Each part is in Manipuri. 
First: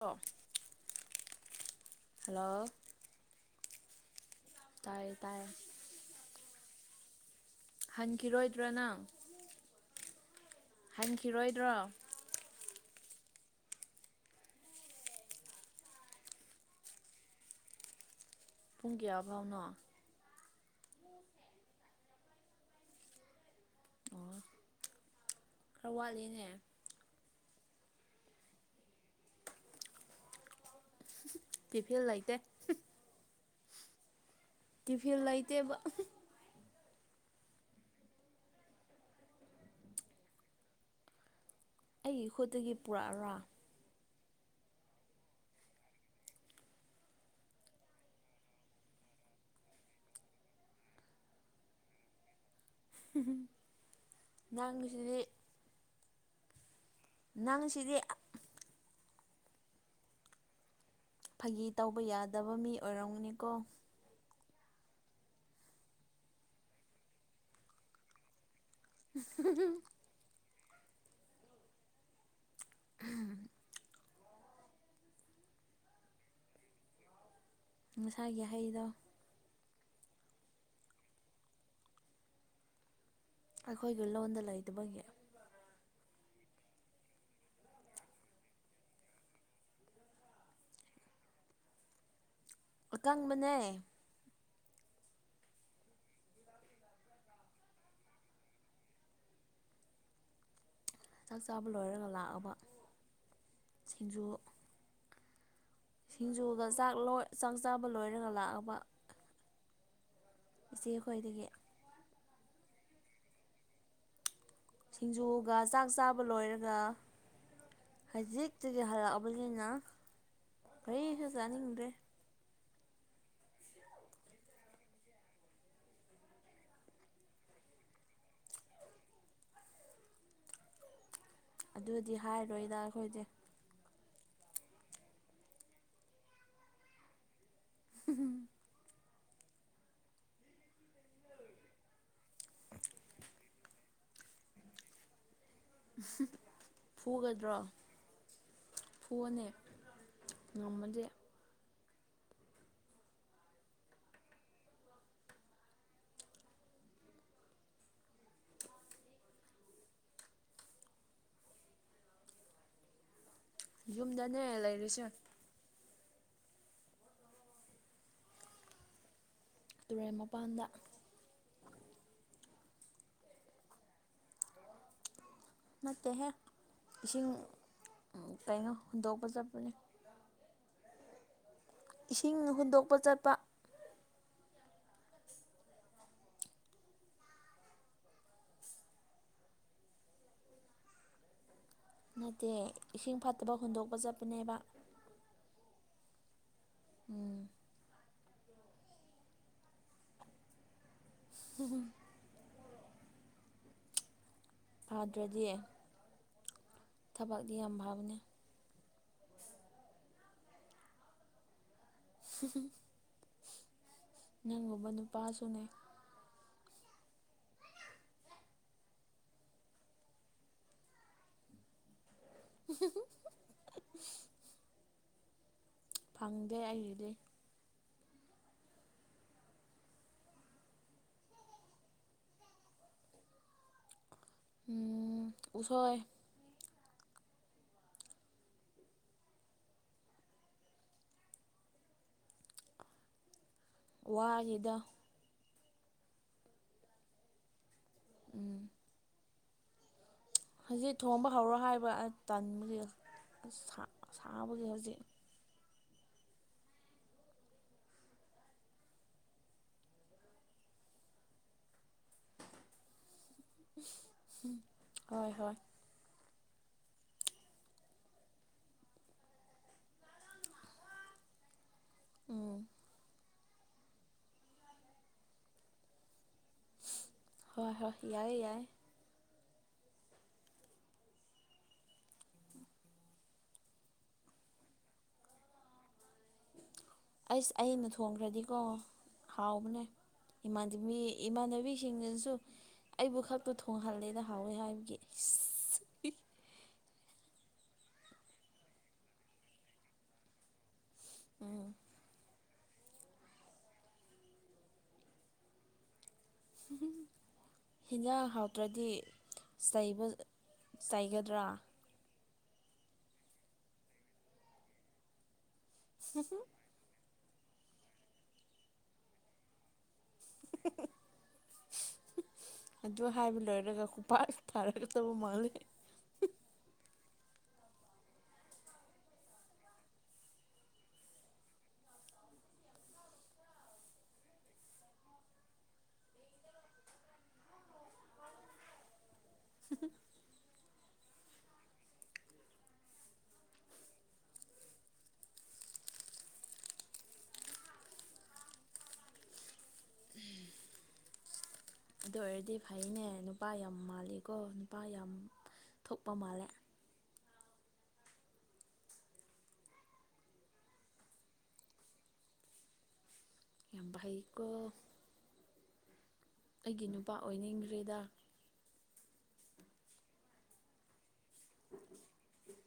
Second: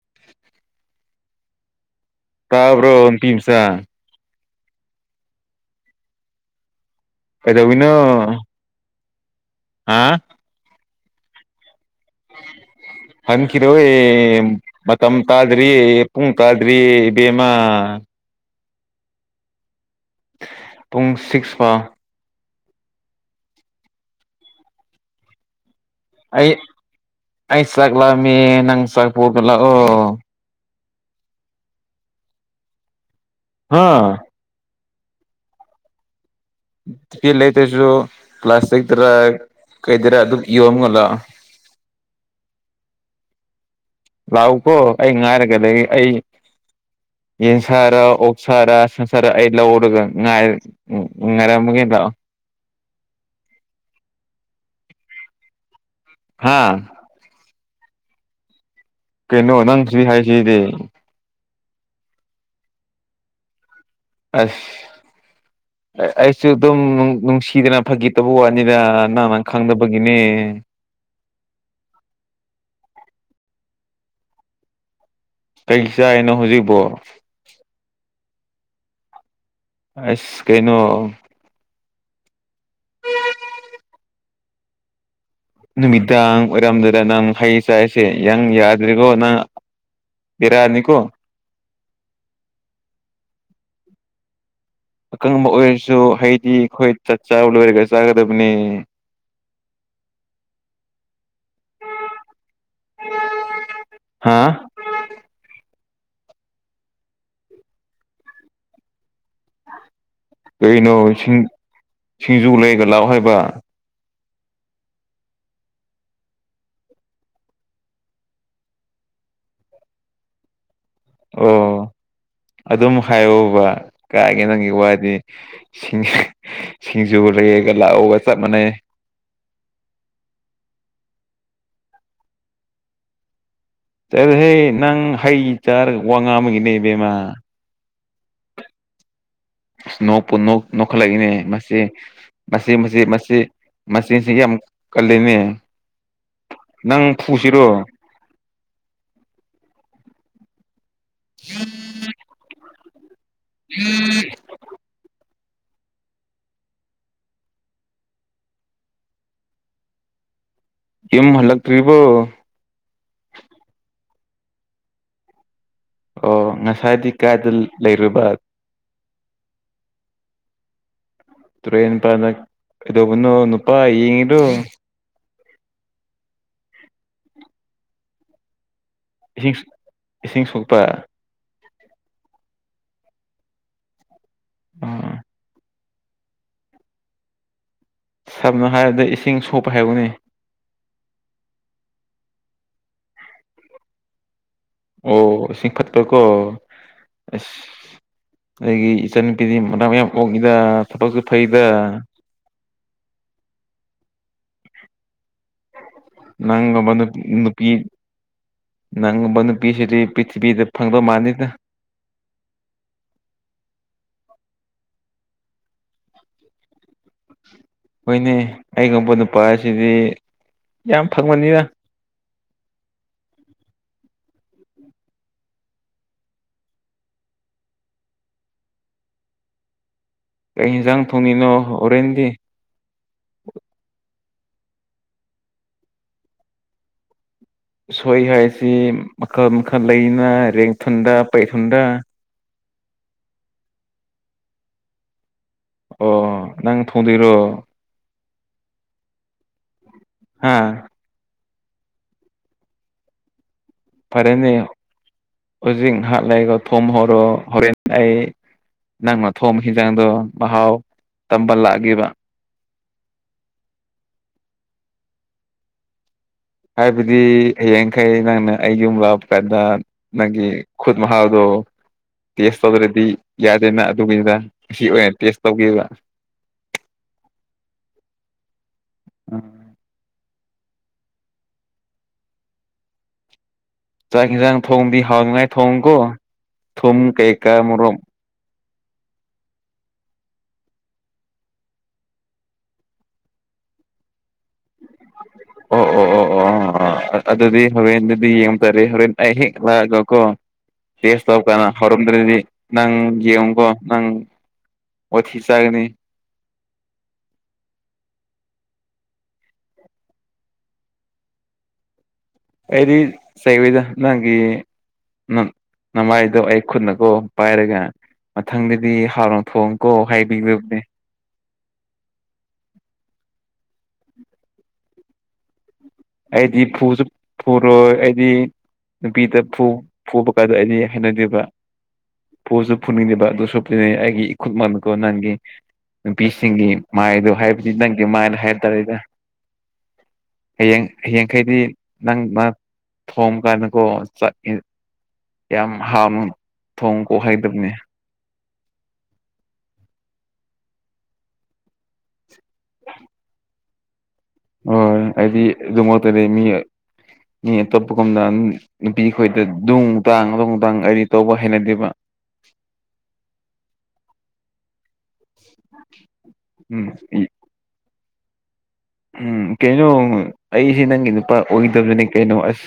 ꯑꯣ ꯍꯜꯂꯣ ꯇꯥꯕ꯭ꯔꯣ ꯅꯨꯄꯤ ꯃꯆꯥ ꯇꯥꯏꯌꯦ ꯇꯥꯏꯌꯦ ꯀꯩꯗꯧꯔꯤꯅꯣ ꯍꯟꯈꯤꯔꯣꯏꯗ꯭ꯔꯥ ꯅꯪ ꯍꯥꯥ ꯍꯟꯈꯤꯔꯣꯏꯗ꯭ꯔꯣ ꯍꯟꯈꯤꯔꯣꯏꯌꯦ ꯃꯇꯝ ꯇꯥꯗ꯭ꯔꯤ ꯄꯨꯡ ꯇꯥꯗ꯭ꯔꯤ ꯕꯦꯝꯃ ꯄꯨꯡ ꯀꯌꯥꯐꯥꯎꯅꯣ ꯄꯨꯡ ꯁꯤꯛꯁ ꯐꯥꯎ ꯑꯣ ꯈꯔ ꯋꯥꯠꯂꯤꯅꯦ ꯑꯩ ꯑꯩ ꯆꯥꯛꯂꯝꯃꯦ ꯅꯪ ꯆꯥꯛꯄꯨꯔꯒꯂꯥꯛ ꯑꯣ ꯇꯤꯐꯤꯜ ꯂꯩꯇꯦ ꯍꯥꯥ ꯇꯤꯐꯤꯜ ꯂꯩꯇꯦꯕ ꯇꯤꯐꯤꯜ ꯂꯩꯇ꯭ꯔꯖꯨ ꯄ꯭ꯂꯥꯁꯇꯤꯛꯇꯔ ꯀꯩꯗꯔꯥ ꯑꯗꯨꯝ ꯌꯣꯝꯃꯂꯛꯑꯣ ꯑꯩꯒꯤ ꯈꯨꯠꯇꯒꯤ ꯄꯨꯔꯛꯑꯔꯥ ꯂꯥꯛꯎꯀꯣ ꯑꯩ ꯉꯥꯏꯔꯒꯂꯩ ꯑꯩ ꯌꯦꯟ ꯁꯥꯔ ꯑꯣꯛ ꯁꯥꯔ ꯁꯟ ꯁꯥꯔ ꯑꯩ ꯂꯧꯔꯒ ꯉꯥꯏ ꯎꯝ ꯉꯥꯏꯔꯝꯃꯒꯦ ꯂꯥꯛꯑꯣ ꯎꯝ ꯅꯪꯒꯤꯁꯤꯗꯤ ꯍꯥꯥ ꯅꯪ ꯁꯤꯗꯤ ꯀꯩꯅꯣ ꯅꯪ ꯁꯤꯗꯤ ꯍꯥꯏꯁꯤꯗꯤ ꯐꯒꯤ ꯇꯧꯕ ꯌꯥꯗꯕ ꯃꯤ ꯑꯣꯏꯔꯝꯒꯅꯤꯀꯣ ꯑꯁ ꯑꯩꯁꯨ ꯑꯗꯨꯝ ꯅꯨꯡꯁꯤꯗꯅ ꯐꯥꯒꯤꯇꯧꯕ ꯋꯥꯠꯅꯤꯗ ꯅꯪꯅ ꯈꯪꯗꯕꯒꯤꯅꯦ ꯎꯝ ꯀꯩ ꯆꯥꯏꯅꯣ ꯍꯧꯖꯤꯛꯕꯣ ꯃꯁꯥꯏꯒꯤ ꯍꯩꯗꯣ ꯑꯁ ꯀꯩꯅꯣ ꯑꯩꯈꯣꯏꯒꯤ ꯂꯣꯟꯗ ꯂꯩꯇꯕꯒꯤ ꯅꯨꯃꯤꯗꯥꯡ ꯑꯣꯏꯔꯝꯗꯨꯗ ꯅꯪ ꯍꯩ ꯆꯥꯏꯁꯦ ꯌꯪ ꯌꯥꯗ꯭ꯔꯤꯀꯣ ꯅꯪ ꯏꯔꯅꯤꯀꯣ ꯑꯀꯪꯕꯅꯦ ꯑꯀꯪꯕ ꯑꯣꯏꯔꯁꯨ ꯍꯩꯗꯤ ꯑꯩꯈꯣꯏ ꯆꯠ ꯆꯥꯕ ꯂꯣꯏꯔꯒ ꯆꯥꯒꯗꯕꯅꯦ ꯆꯥꯛ ꯆꯥꯕ ꯂꯣꯏꯔꯒ ꯂꯥꯛꯑꯕ ꯁꯤꯡꯖꯨ ꯍꯥ ꯁꯤꯡꯖꯨꯒ ꯆꯥꯛ ꯂꯣꯏ ꯆꯥꯛ ꯆꯥꯕ ꯂꯣꯏꯔꯒ ꯂꯥꯛꯑꯕ ꯀꯔꯤꯅꯣꯁꯤꯡ ꯏꯆꯦꯈꯣꯏꯗꯒꯤ ꯁꯤꯡꯖꯨ ꯂꯩꯒ ꯂꯥꯛꯑꯣ ꯍꯥꯏꯕ ꯁꯤꯡꯖꯨꯒ ꯆꯥꯛ ꯆꯥꯕ ꯂꯣꯏꯔꯒ ꯍꯖꯤꯛꯇꯒꯤ ꯍꯂꯛꯑꯕꯅꯤꯅ ꯀꯔꯤꯁꯨ ꯆꯥꯅꯤꯡꯗꯦ ꯑꯣ ꯑꯗꯨꯝ ꯍꯥꯏꯌꯣꯕ ꯀꯥꯏꯒꯤ ꯅꯪꯒꯤ ꯋꯥꯗꯤ ꯁꯤꯡ ꯁꯤꯡꯖꯨꯒ ꯂꯩꯔꯒ ꯂꯥꯛꯑꯣꯒ ꯆꯞ ꯃꯥꯟꯅꯩ ꯑꯗꯨꯗꯤ ꯍꯥꯏꯔꯣꯏꯗ ꯑꯈꯣꯏꯗꯤ ꯆꯠꯂꯍꯦ ꯅꯪ ꯍꯩ ꯆꯥꯔꯒ ꯋꯥ ꯉꯥꯡꯕꯒꯤꯅꯦ ꯕꯦꯝꯃꯥ ꯎꯝ ꯅꯣꯛꯄꯨ ꯅꯣꯛ ꯅꯣꯛꯈꯠꯂꯛꯏꯅꯦ ꯃꯁꯤ ꯃꯁꯤ ꯃꯁꯤ ꯃꯁꯤ ꯃꯆꯤꯜꯁꯤꯒꯤ ꯌꯥꯝ ꯀꯜꯂꯤꯅꯦ ꯎꯝ ꯅꯪ ꯐꯨꯒꯗ꯭ꯔꯣ ꯐꯨꯁꯤꯔꯣ ꯐꯨꯑꯣꯅꯦ ꯉꯝꯃꯗꯤ [inaudible] ꯌꯨꯝ ꯍꯜꯂꯛꯇ꯭ꯔꯤꯕꯣ ꯌꯨꯝꯗꯅꯦ ꯂꯩꯔꯤꯁꯦ ꯑꯣ ꯉꯁꯥꯏꯗꯤ ꯀꯥꯏꯗ ꯂꯩꯔꯨꯕ ꯇꯨꯔꯦꯜ ꯃꯄꯥꯟꯗ ꯇꯨꯔꯦꯜ ꯃꯄꯥꯟꯗ ꯀꯩꯗꯧꯕꯅꯣ ꯅꯨꯄꯥ ꯌꯦꯡꯉꯤꯔꯣ ꯅꯠꯇꯦꯍꯦ ꯏꯁꯤꯡ ꯀꯩꯅꯣ ꯍꯨꯟꯗꯣꯛꯄ ꯏꯁꯤꯡ ꯆꯠꯄꯅꯦ ꯏꯁꯤꯡ ꯁꯣꯛꯄ ꯏꯁꯤꯡ ꯍꯨꯟꯗꯣꯛꯄ ꯆꯠꯄ ꯑ ꯁꯝꯅ ꯍꯥꯏꯔꯕꯗ ꯏꯁꯤꯡ ꯁꯣꯛꯄ ꯍꯥꯏꯌꯨꯅꯦ ꯅꯠꯇꯦ ꯏꯁꯤꯡ ꯐꯠꯇꯕ ꯍꯨꯟꯗꯣꯛꯄ ꯆꯠꯄꯅꯦꯕ ꯑꯣ ꯏꯁꯤꯡ ꯐꯠꯇꯀꯣ ꯎꯝ ꯑꯁ ꯑꯩꯒꯤ ꯏꯆꯟꯅꯨꯄꯤꯗꯤ ꯃꯅꯥ ꯃꯌꯥꯝ ꯑꯣꯛꯏꯗ ꯊꯕꯛꯁꯨ ꯐꯩꯗ ꯐꯗ꯭ꯔꯗꯤ ꯅꯪꯒꯨꯝꯕ ꯅꯨ ꯅꯨꯄꯤ ꯌꯥꯝ ꯐꯕꯅꯦ ꯅꯪꯒꯨꯝꯕ ꯅꯨꯄꯤꯁꯤꯗꯤ ꯄ꯭ꯔꯤꯊꯤꯕꯤꯗ ꯐꯪꯗꯧ ꯃꯥꯥꯟꯗꯦꯗ [unintelligible] ꯅꯪꯒꯨꯝꯕ ꯅꯨꯄꯥꯁꯨꯅꯦ ꯍꯣꯏꯅꯦ ꯑꯩꯒꯨꯝꯕ ꯅꯨꯄꯥꯁꯤꯗꯤ ꯌꯥꯝ ꯐꯪꯕꯅꯤꯅ [unintelligible] ꯐꯪꯗꯦ ꯑꯩꯒꯤꯗꯤ ꯀꯩ ꯌꯦꯟꯖꯥꯡ ꯊꯣꯡꯉꯤꯅꯣ ꯍꯣꯔꯦꯟꯗꯤ꯫ ꯎꯝ ꯎꯁꯣꯏ ꯎꯁꯣꯏ ꯍꯥꯏꯁꯤ ꯃꯈꯜ ꯃꯈꯜ ꯂꯩꯅ ꯔꯦꯡꯊꯟꯗ ꯄꯩꯊꯟꯗ꯫ ꯋꯥꯒꯤꯗꯣ ꯑꯣ ꯅꯪ ꯊꯣꯡꯗꯣꯏꯔꯣ ꯎꯝ ꯍꯥ ꯊꯣꯡꯕ ꯍꯧꯔꯣ ꯍꯥꯏꯕ ꯑ ꯇꯟꯕꯒꯤ ꯑꯁ ꯐꯔꯦꯅꯦ ꯍꯧꯖꯤꯛ ꯉꯍꯥꯛ ꯂꯩꯔ ꯊꯣꯡꯕ ꯍꯧꯔꯣ ꯍꯣꯔꯦꯟ ꯑꯩ꯫ ꯅꯪꯅ ꯊꯣꯡꯕ ꯍꯤꯟꯖꯥꯡꯗꯣ ꯃꯍꯥꯎ ꯇꯝꯕ ꯂꯥꯛꯀꯦꯕ꯫ ꯍꯣꯏ ꯍꯣꯏ ꯍꯥꯏꯕꯗꯤ ꯍꯌꯦꯡꯈꯩ ꯅꯪꯅ ꯑꯩ ꯌꯨꯝ ꯂꯥꯛꯄꯗ ꯅꯪꯒꯤ ꯈꯨꯠ ꯃꯍꯥꯥꯎꯗꯣ ꯎꯝ ꯇꯦꯁ ꯇꯧꯗ꯭ꯔꯗꯤ ꯌꯥꯗꯦꯅ ꯑꯗꯨꯒꯤꯅꯤꯗ ꯑꯁꯤ ꯑꯣꯏꯅ ꯇꯦꯁ ꯇꯧꯒꯦꯕ꯫ ꯍꯣꯏ ꯍꯣꯏ ꯌꯥꯏ ꯌꯥꯏ ꯆꯥꯛ ꯌꯦꯟꯁꯥꯡ ꯊꯣꯡꯗꯤ ꯍꯥꯎꯅꯤꯉꯥꯏ ꯊꯣꯡꯉꯨꯀꯣ꯫ ꯑꯁ ꯑꯩꯅ ꯊꯣꯡꯈ꯭ꯔꯗꯤꯀꯣ ꯍꯥꯎꯕꯅꯦ ꯏꯃꯥꯟꯗꯕꯤ ꯏꯃꯥꯟꯅꯕꯤꯁꯤꯡꯅꯁꯨ ꯑꯩꯕꯨ ꯈꯛꯄꯨ ꯊꯣꯡꯍꯜꯂꯤꯗ ꯍꯥꯎꯋꯦ ꯍꯥꯏꯕꯒꯤ꯫ ꯑꯣ ꯑꯣ ꯑꯣ ꯑꯣ ꯑꯣ ꯑꯗꯨꯗꯤ ꯍꯣꯔꯦꯟ ꯑꯗꯨꯗꯤ ꯌꯦꯡ ꯇꯔꯦ ꯍꯣꯔꯦꯟ ꯑꯩ ꯍꯦꯛ ꯂꯥꯛꯑꯒ ꯀꯣ꯫ ꯇꯦꯁ ꯇꯧꯔ ꯎꯝ ꯀꯥꯟꯗ ꯍꯧꯔꯝꯗ꯭ꯔꯗꯤ ꯅꯪ ꯌꯦꯡꯉꯨꯀꯣ ꯅꯪ꯫ ꯋꯥꯊꯤ ꯆꯥꯒꯅꯤ [unintelligible] ꯍꯤꯟꯖꯥꯡ ꯍꯥꯎꯇ꯭ꯔꯗꯤ ꯆꯩꯕ ꯆꯩꯥꯏꯒꯗ꯭ꯔꯥ꯫ ꯑꯩꯗꯤ ꯆꯩꯔꯣꯏꯗ ꯅꯪꯒꯤ ꯅ ꯅꯃꯥꯏꯗꯣ ꯑꯩ ꯈꯨꯠꯅꯀꯣ꯫ ꯄꯥꯏꯔꯒ ꯃꯊꯪꯗꯗꯤ ꯍꯥꯎꯅ ꯊꯣꯡꯉꯨꯀꯣ ꯍꯥꯏꯕꯤꯒꯗꯕꯅꯦ꯫ ꯑꯗꯨ ꯍꯥꯏꯕ ꯂꯣꯏꯔꯒ ꯈꯨꯄꯥꯛꯅ ꯊꯥꯔꯛꯀꯗꯕ ꯃꯥꯜꯂꯦ꯫ ꯑꯩꯗꯤ ꯐꯨꯁꯨ ꯐꯨꯔꯣꯏ ꯑꯩꯗꯤ ꯅꯨꯄꯤꯗ ꯐꯨꯕ ꯀꯥꯟꯗ ꯑꯩꯗꯤ ꯍꯥꯏꯅꯗꯦꯕ ꯄꯣꯠꯁꯨ ꯐꯨꯅꯤꯡꯉꯦꯕ ꯑꯗꯨ ꯁꯅꯤ ꯑꯩꯒꯤ ꯏꯈꯨꯠ ꯃꯥꯂꯀꯣ ꯅꯪꯒꯤ ꯅꯨꯄꯤꯁꯤꯡꯒꯤ ꯃꯥꯏꯗꯣ ꯍꯥꯏꯕꯗꯤ ꯅꯪꯒꯤ ꯃꯥꯏꯅ ꯍꯥꯏ ꯇꯔꯦꯗ ꯍꯌꯦꯡ ꯍꯌꯦꯡꯈꯩꯗꯤ ꯅꯪ ꯃꯥ ꯊꯣꯡꯕ ꯀꯥꯟꯗꯀꯣ ꯌꯥꯝ ꯍꯥꯎꯅ ꯊꯣꯡ ꯀꯣꯛꯍꯩꯗꯕꯅꯦ ꯎꯝ ꯑꯗꯨ ꯑꯣꯏꯔꯗꯤ ꯐꯩꯅꯦ ꯅꯨꯄꯥ ꯌꯥꯝ ꯃꯥꯜꯂꯤꯀꯣ ꯅꯨꯄꯥ ꯌꯥꯝ ꯍꯣꯏ ꯑꯩꯗꯤ ꯊꯣꯛꯄ ꯑꯗꯨꯃꯛꯇꯗꯤ ꯃꯤ ꯃꯥꯜꯂꯦ꯫ [unintelligible] ꯃꯤ ꯑꯇꯣꯞꯄꯒꯨꯝꯅ ꯅꯨꯄꯤꯈꯣꯏꯗ ꯅꯨꯡꯨ ꯇꯥꯡ ꯑꯗꯨꯧꯨ ꯇꯥꯡ ꯑꯩꯗꯤ ꯇꯧꯕ ꯍꯩꯅꯗꯦꯕ ꯌꯥꯝ ꯩꯀꯣ [unintelligible] ꯑꯩꯒꯤ ꯎꯝ ꯅꯨꯄꯥ ꯑꯣꯏꯅꯤꯡꯈ꯭ꯔꯦꯗ ꯎꯝ ꯀꯩꯅꯣ ꯑꯩꯁꯦ ꯅꯪꯒꯤ ꯅꯨꯄꯥ ꯑꯣꯏꯗꯕꯅꯤ ꯀꯩꯅꯣ ꯑꯁ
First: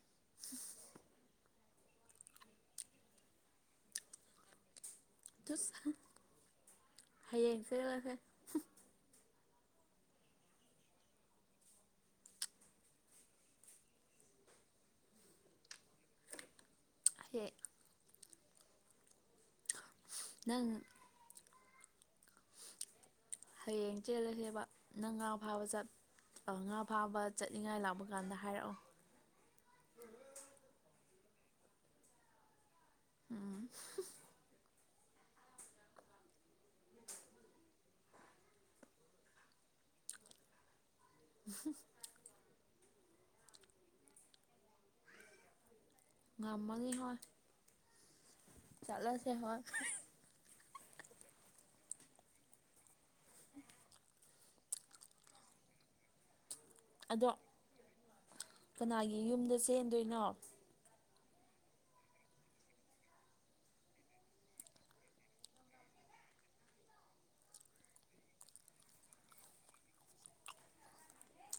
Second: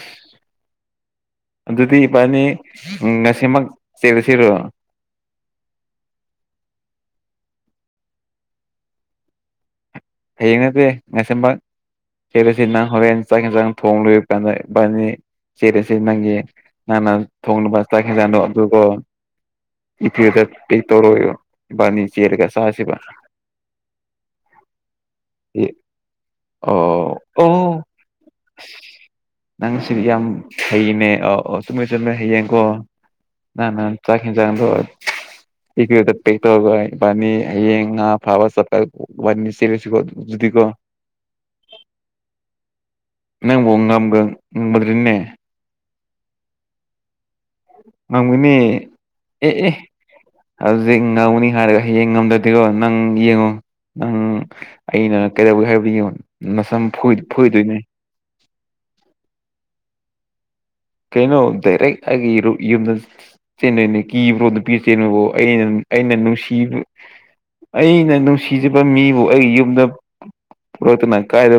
ꯑꯗꯨꯗꯤ ꯏꯕꯥꯅꯤ ꯉꯁꯤꯃꯛ ꯆꯦꯔꯨꯁꯤꯔꯣ ꯍꯌꯦꯡ ꯆꯦꯠꯂꯁꯦ ꯍꯌꯦꯡ ꯅꯠꯇꯦ ꯉꯁꯦꯝꯕ ꯆꯦꯠ ꯑꯁꯤ ꯅꯪ ꯍꯣꯔꯦꯟ ꯆꯥꯛ ꯌꯦꯟ ꯆꯥꯡ ꯊꯣꯡ ꯂꯣꯏꯕ ꯀꯥꯟꯗꯕꯥꯅꯤ ꯆꯦꯠ ꯑꯁꯤ ꯅꯪꯒꯤ ꯅ ꯍꯌꯦꯡ ꯊꯣꯡꯁ ꯇ ꯈꯖ ꯀꯣ ꯅꯪ ꯏ ꯇꯧꯔꯣ ꯕꯅꯤ ꯆꯦꯔꯒ ꯁꯥꯁꯤꯕ ꯍꯌꯦꯡ ꯆꯦꯜꯂꯁꯦꯕ ꯅꯪꯥ ꯐꯥꯕ ꯆꯠ ꯉꯥ ꯑꯣ ꯐꯥꯕ ꯆꯠꯅꯤꯡꯉꯥꯏ ꯂꯥꯛꯄ ꯀꯥꯟꯗ ꯍꯥꯏꯔꯛꯑꯣ ꯅꯪ ꯁꯤꯗꯤ ꯌꯥꯝ ꯍꯩꯅꯦ ꯑ ꯑꯣ ꯆꯨꯝꯃꯦꯣꯏ ꯆꯨꯝꯃꯦꯣꯏ ꯍꯩꯌꯦꯡꯀꯣ ꯅ ꯅ ꯆꯥꯛ ꯆꯪꯗ ꯏ ꯇ ꯄꯤ ꯇꯒꯅꯤ ꯌꯦꯌꯦꯡ ꯐꯋꯥ ꯆꯄꯅꯤ ꯁꯤ ꯣ ꯑꯗꯨꯗꯤ ꯀꯣ ꯎ ꯅꯪꯕꯣ ꯉ ꯑꯃꯒ ꯃꯗꯔꯤꯅꯦ ꯉꯃꯒꯤ ꯍꯣꯏ ꯉꯪꯒꯅꯦ ꯆꯠꯂꯁꯦ ꯑꯦ ꯍꯣꯏ ꯑꯦ ꯍꯧꯖꯤꯛ ꯉꯧꯅꯤ ꯍꯥꯏꯔꯒ ꯍꯌꯦꯡ ꯉꯝꯗ꯭ꯔꯗꯤꯀꯣ ꯅꯪ ꯌꯦꯡꯉꯣ ꯅꯪ ꯑꯩꯅ ꯀꯩꯗꯧꯒꯦ ꯍꯥꯏꯕꯗꯤ ꯌꯦꯡꯉꯣ ꯅꯝ ꯑꯗꯣ ꯐꯣꯏꯗꯣꯏꯅꯦ ꯀꯅꯥꯒꯤ ꯌꯨꯝꯗ ꯆꯦꯟꯗꯣꯏꯅꯣ ꯀꯩꯅꯣ ꯗꯥꯏꯔꯦꯛ ꯍꯥꯏ ꯌꯨꯝꯗ ꯆꯦꯟꯅꯅꯦ ꯀꯤꯕ꯭ꯔꯣꯗ ꯄꯤꯔ ꯆꯦꯟꯅꯕ ꯑꯩꯅ ꯑꯩꯅ ꯅꯨꯡꯁꯤꯕ ꯑꯩꯅ ꯅꯨꯡꯁꯤꯖꯕ ꯃꯤꯕꯨ ꯑꯩꯒꯤ ꯌꯨꯝꯗ ꯄꯨꯔꯣꯛꯇꯅ ꯀꯥꯏꯗ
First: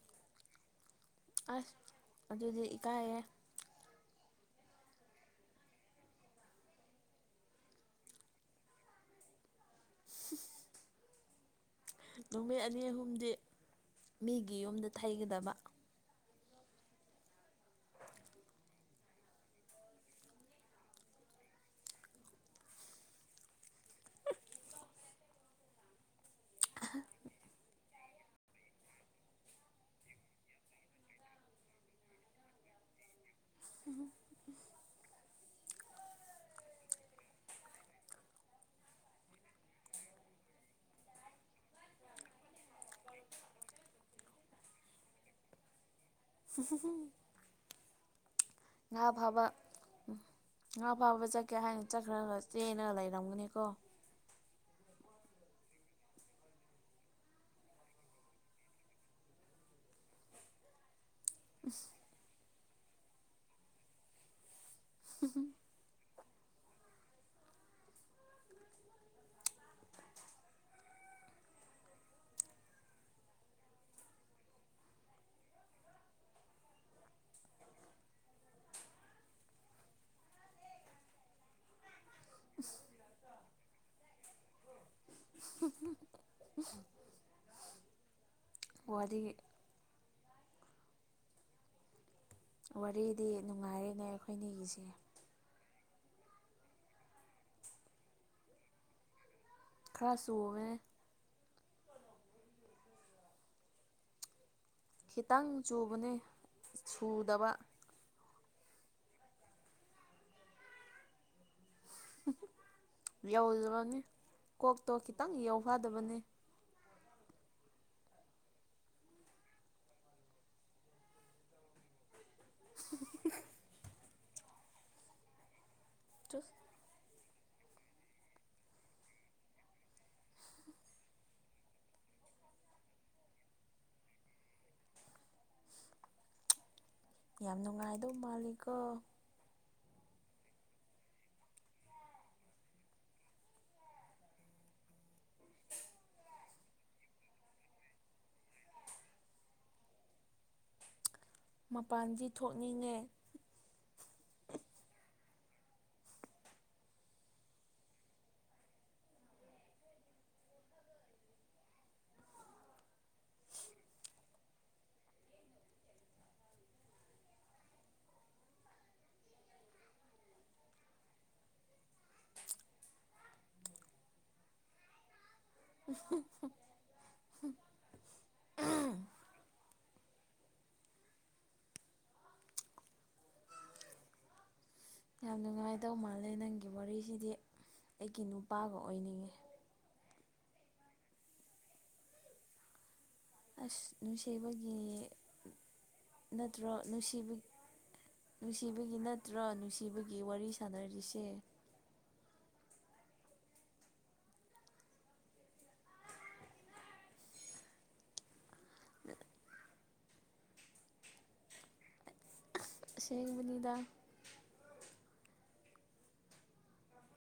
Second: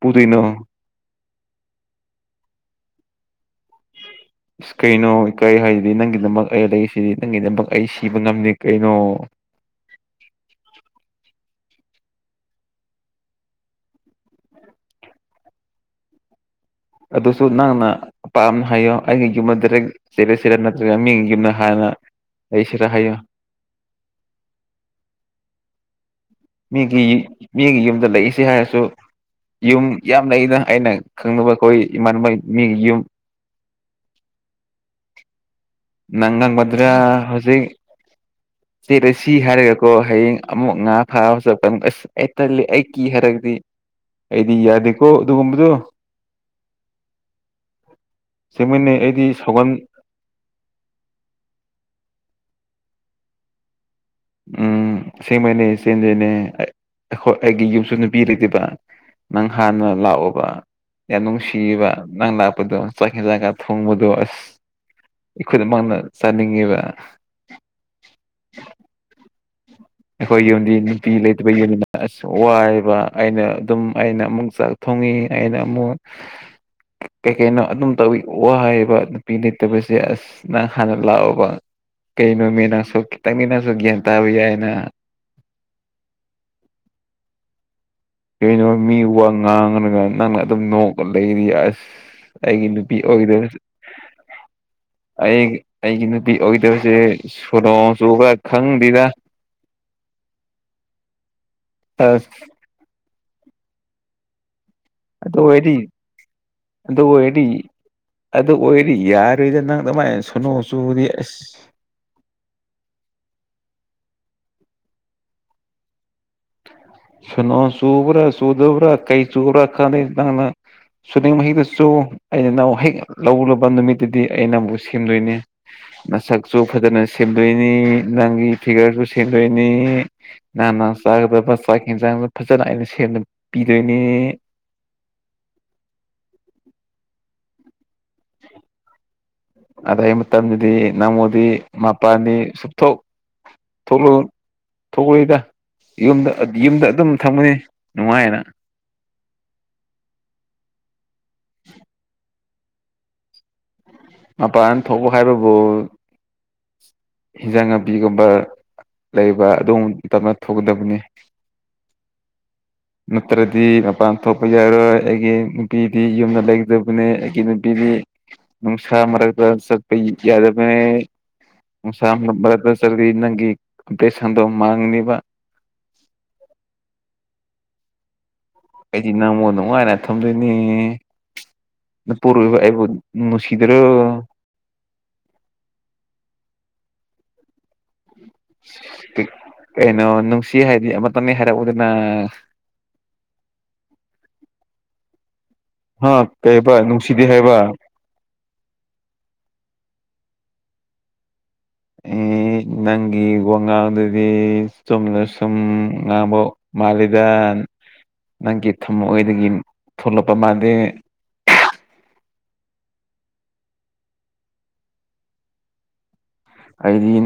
ꯄꯨꯗꯅꯣ ꯑꯁ ꯑꯗꯨꯗꯤ ꯏꯀꯥꯏꯌꯦꯦ ꯑꯁ ꯀꯩꯅꯣ ꯀꯔꯤ ꯍꯥꯏꯁꯤꯗꯤ ꯅꯪꯒꯤꯗꯃꯛ ꯑꯩ ꯂꯩꯔꯤꯁꯤꯗꯤ ꯅꯪꯒꯤꯗꯃꯛ ꯑꯩ ꯁꯤꯕ ꯉꯝꯗꯦ ꯀꯩꯅꯣ ꯅꯨꯃꯤꯠ ꯑꯅꯤ ꯑꯍꯨꯝꯗꯤ ꯃꯤꯒꯤ ꯌꯨꯝꯗ ꯊꯩꯒꯗꯕ ꯑꯗꯨꯁꯨ ꯅꯪꯅ ꯑꯄꯥꯝꯅ ꯍꯥꯏꯌꯣ ꯑꯩꯒꯤ ꯌꯨꯝꯗ ꯗꯥꯦꯛꯔ ꯁꯤꯔ ꯅꯠꯇ꯭ꯔꯒ ꯃꯤꯒꯤ ꯌꯨꯝꯗ ꯍꯥꯟꯅ ꯑꯩꯁꯔꯥ ꯍꯥꯏꯌ ꯃꯤꯒꯤ ꯃꯤꯒꯤ ꯌꯨꯝꯗ ꯂꯩꯏꯁꯤ ꯍꯥꯏꯔꯁꯨ ꯌꯨꯝ ꯌꯥꯝ ꯂꯩꯅ ꯑꯩꯅ ꯈꯪꯅꯕ ꯑꯩꯈꯣꯏ ꯏꯃꯥꯟꯅꯕ ꯃꯤꯒꯤ ꯌꯨꯝ ꯍ ꯃꯒꯥꯜ ꯃꯗ꯭ꯔꯥ ꯍꯧꯖꯤꯛ ꯆꯦꯂ ꯁꯤ ꯍꯥꯏꯔꯒꯀꯣ ꯍꯌꯦꯡ ꯑꯃꯨꯛ ꯉꯥ ꯐꯥꯔ ꯆꯠꯄ ꯑꯁ ꯑꯩ ꯇꯜꯂꯤ ꯑꯩ ꯀꯤ ꯍꯥꯏꯔꯒꯗꯤ ꯑꯩꯗꯤ ꯌꯥꯗꯦꯀꯣ ꯑꯗꯨꯒꯨꯝꯕꯗꯣ [unintelligible] ꯑꯩꯗꯤ ꯅꯥꯚꯕ ꯁꯥꯎꯒꯟ ꯎꯝ ꯉꯥ ꯐꯥꯕ ꯆꯠꯀꯦ ꯍꯥꯏꯅ ꯆꯠꯈ꯭ꯔꯒ ꯆꯦꯅ ꯂꯩꯔꯝꯒꯅꯤꯀꯣ ꯎꯝ ꯁꯦꯡꯃꯩꯅꯦ ꯆꯦꯟꯗꯩꯅꯦ ꯑꯩꯈꯣꯏ ꯑꯩꯒꯤ ꯌꯨꯝꯁꯨ ꯅꯨ ꯄꯔꯗꯦꯕ ꯅꯪ ꯍꯥꯟꯅ ꯂꯥꯛꯑꯣꯕ ꯌꯥꯝ ꯅꯨꯡꯁꯤꯕ ꯅꯪ ꯂꯥꯛꯄꯗꯣ ꯆꯥꯛꯈꯦꯜ ꯒꯥ ꯊꯣꯡꯕꯗꯣ ꯑꯁ ꯑꯩꯈꯣꯏꯗꯝꯃꯛꯅ ꯆꯥꯅꯤꯡꯉꯤꯕ ꯑꯩꯈꯣꯏ ꯌꯣꯟꯗꯤ ꯅꯨꯄꯤ ꯂꯩꯇꯕ ꯌꯣꯟꯅꯤꯅ ꯑ ꯋꯥꯕ ꯑꯩꯅ ꯑꯗꯨꯝ ꯑꯩꯅ ꯑꯃꯨꯛ ꯊꯣꯡꯉꯤ ꯑꯩꯅ ꯑꯃꯨꯛ [inaudible] ꯀꯩ ꯀꯩꯅꯣ ꯑꯗꯨꯝ ꯇꯧꯋ ꯋꯥ ꯍꯥꯏꯌꯦꯕ ꯅꯨꯄꯤ ꯂꯩꯇꯕꯁꯦ ꯑꯁ ꯅꯪ ꯍꯥꯟꯅ ꯂꯥꯛꯑꯣꯕ ꯀꯩꯅꯣ ꯃꯤ ꯅꯪꯁꯨ ꯈꯤꯇꯪꯅꯤ ꯅꯪꯁꯨ ꯒ꯭ꯌꯥꯟ ꯇꯥꯕ ꯌꯥꯏꯅ [inaudible] ꯀꯩꯅꯣ ꯃꯤ ꯋꯥꯔꯤ ꯋꯥ ꯉꯥꯡꯉꯒ ꯅꯪꯅ ꯑꯗꯨꯝ ꯅꯣꯛꯑ ꯂꯩꯔꯤ ꯑꯁ ꯑꯩꯒꯤ ꯅꯨꯄꯤ ꯋꯥꯔꯤꯗꯤ ꯑꯣꯏꯗꯕꯁꯦ ꯅꯨꯡꯉꯥꯏꯔꯦꯅꯦ ꯑꯩꯈꯣꯏꯅꯤꯒꯤꯁꯦ ꯑꯩ ꯑꯩꯒꯤ ꯅꯨꯄꯤ ꯑꯣꯏꯗꯕꯁꯦ ꯁꯂꯣꯡ ꯆꯨꯕ ꯈꯪꯗꯦꯔ ꯈꯔ ꯆꯣꯡꯉꯦ ꯑ ꯑꯗꯣ ꯈꯤꯇꯪ ꯑꯣꯏꯗꯤ ꯆꯨꯕꯅꯦ ꯑꯗꯣꯗꯤ ꯁꯨꯗꯕ ꯑꯗꯨ ꯑꯣꯏꯔꯤ ꯌꯥꯔꯣꯏꯗ ꯅꯪ ꯑꯗꯨꯃꯥꯏꯅ ꯁꯨꯅꯨ ꯆꯨꯗꯤ ꯑꯁ ꯌꯧꯔꯨꯔꯅꯤ ꯀꯣꯛꯇꯣ ꯈꯤꯇꯪ ꯌꯧꯐꯗꯕꯅꯤ ꯁꯅꯣ ꯁꯨꯕ꯭ꯔ ꯁꯨꯗꯕꯔꯥ ꯀꯩ ꯁꯨꯕ ꯔ ꯈꯥꯗꯅ ꯁꯨꯅꯤꯡ ꯃꯍꯤꯛꯇꯁꯨ ꯑꯩꯅ ꯅꯨꯛ ꯍꯦꯛ ꯂꯧꯔꯕ ꯅꯨꯃꯤꯠꯇꯨꯗꯤ ꯑꯩꯅ ꯑꯃꯨꯛ ꯁꯦꯝꯗꯣꯏꯅꯦ ꯃꯁꯛꯁꯨ ꯐꯖꯅ ꯁꯦꯝꯗꯣꯏꯅꯤ ꯅꯪꯒꯤ ꯐꯤꯒꯔꯁꯨ ꯁꯦꯝꯗꯣꯏꯅꯤ ꯅꯍꯥꯟ ꯅꯥꯟ ꯆꯥꯒꯗꯕ ꯆꯥꯛ ꯌꯦꯖꯥꯡꯗ ꯐꯖꯅ ꯑꯩꯅ ꯁꯦꯝꯅ ꯄꯤꯗꯣꯏꯅꯦ ꯌꯥꯝ ꯅꯨꯡꯉꯥꯏꯗꯧ ꯃꯥꯂꯤꯛꯀꯣ ꯑꯗꯩ ꯃꯇꯝꯗꯨꯗꯤ ꯅꯪꯉꯣꯟꯗꯤ ꯃꯄꯥꯟꯗꯤ ꯁꯨꯞꯊꯣꯛ ꯊꯣꯛꯂꯛꯑꯣ ꯊꯣꯛꯂꯛꯏꯗ ꯌꯨꯝꯗ ꯌꯨꯝꯗ ꯑꯗꯨꯝ ꯊꯝꯃꯅꯤ ꯅꯨꯡꯉꯥꯏꯅ ꯃꯄꯥꯟꯁꯤ ꯊꯣꯛꯅꯤꯡꯉꯦ ꯃꯄꯥꯟ ꯊꯣꯛꯄ ꯍꯥꯏꯕꯕꯨ ꯍꯤꯟꯖꯥꯡ ꯅꯥꯄꯤꯒꯨꯝꯕ ꯂꯩꯕ ꯑꯗꯨꯝ ꯇꯞꯅ ꯊꯣꯛꯒꯗꯕꯅꯤ ꯅꯠꯇ꯭ꯔꯗꯤ ꯃꯄꯥꯟ ꯊꯣꯛꯄ ꯌꯥꯔꯣꯏ ꯑꯩꯒꯤ ꯅꯨꯄꯤꯗꯤ ꯌꯨꯝꯗ ꯂꯩꯒꯗꯕꯅꯦ ꯑꯩꯒꯤ ꯅꯨꯄꯤꯗꯤ ꯅꯃꯁꯥꯔ ꯁꯄꯌ ꯌꯥꯗꯕꯅꯦ ꯃꯅꯨꯡꯁꯥ ꯃꯔ ꯆꯔꯗꯤ ꯅꯪꯒꯤ ꯀꯝꯄꯤꯇꯤꯁꯟꯗꯣ ꯃꯥꯡꯉꯅꯤꯕ ꯎ ꯑꯩꯗꯤ ꯅꯃꯣ ꯅꯨꯡꯉꯥꯏꯅ ꯊꯝꯗꯣꯏꯅꯦ ꯄꯨꯔꯨꯏꯕ ꯑꯩꯕꯨ ꯅꯨꯡꯁꯤꯗ꯭ꯔꯣ ꯌꯥꯝ ꯅꯨꯡꯉꯥꯏꯗꯧ ꯃꯥꯜꯂꯦ ꯅꯪꯒꯤ ꯋꯥꯔꯤꯁꯤꯗꯤ ꯑꯩꯒꯤ ꯅꯨꯄꯥꯒ ꯑꯣꯏꯅꯤꯡꯉꯦ ꯀꯩꯅꯣ ꯅꯨꯡꯁꯤ ꯍꯥꯏꯗꯤ ꯑꯃꯇꯅꯦ ꯍꯥꯏꯔꯛꯄꯗꯨꯅ ꯑꯁ ꯅꯨꯡꯁꯤꯕꯒꯤ ꯍꯥ ꯅꯠꯇ꯭ꯔꯣ ꯀꯩꯕ ꯅꯨꯡꯁꯤꯗꯦ ꯅꯨꯡꯁꯤꯕ ꯍꯥꯏꯕ ꯅꯨꯡꯁꯤꯕꯒꯤ ꯅꯠꯇ꯭ꯔꯣ ꯅꯨꯡꯁꯤꯕꯒꯤ ꯋꯥꯔꯤ ꯁꯥꯟꯅꯔꯤꯁꯦ [inaudible] ꯑꯦ ꯅꯪꯒꯤ ꯋꯥ ꯉꯥꯡꯗꯗꯤ ꯆꯨꯝꯅ ꯁꯨꯝ ꯉꯥꯡꯕ ꯃꯥꯜꯂꯤꯗ ꯅꯪꯒꯤ ꯊꯝꯃꯣꯏꯗꯒꯤ ꯊꯣꯛꯂꯛꯄ ꯃꯥꯥꯟꯗꯦ ꯁꯦꯡꯕꯅꯤꯗ ꯑꯩꯗꯤ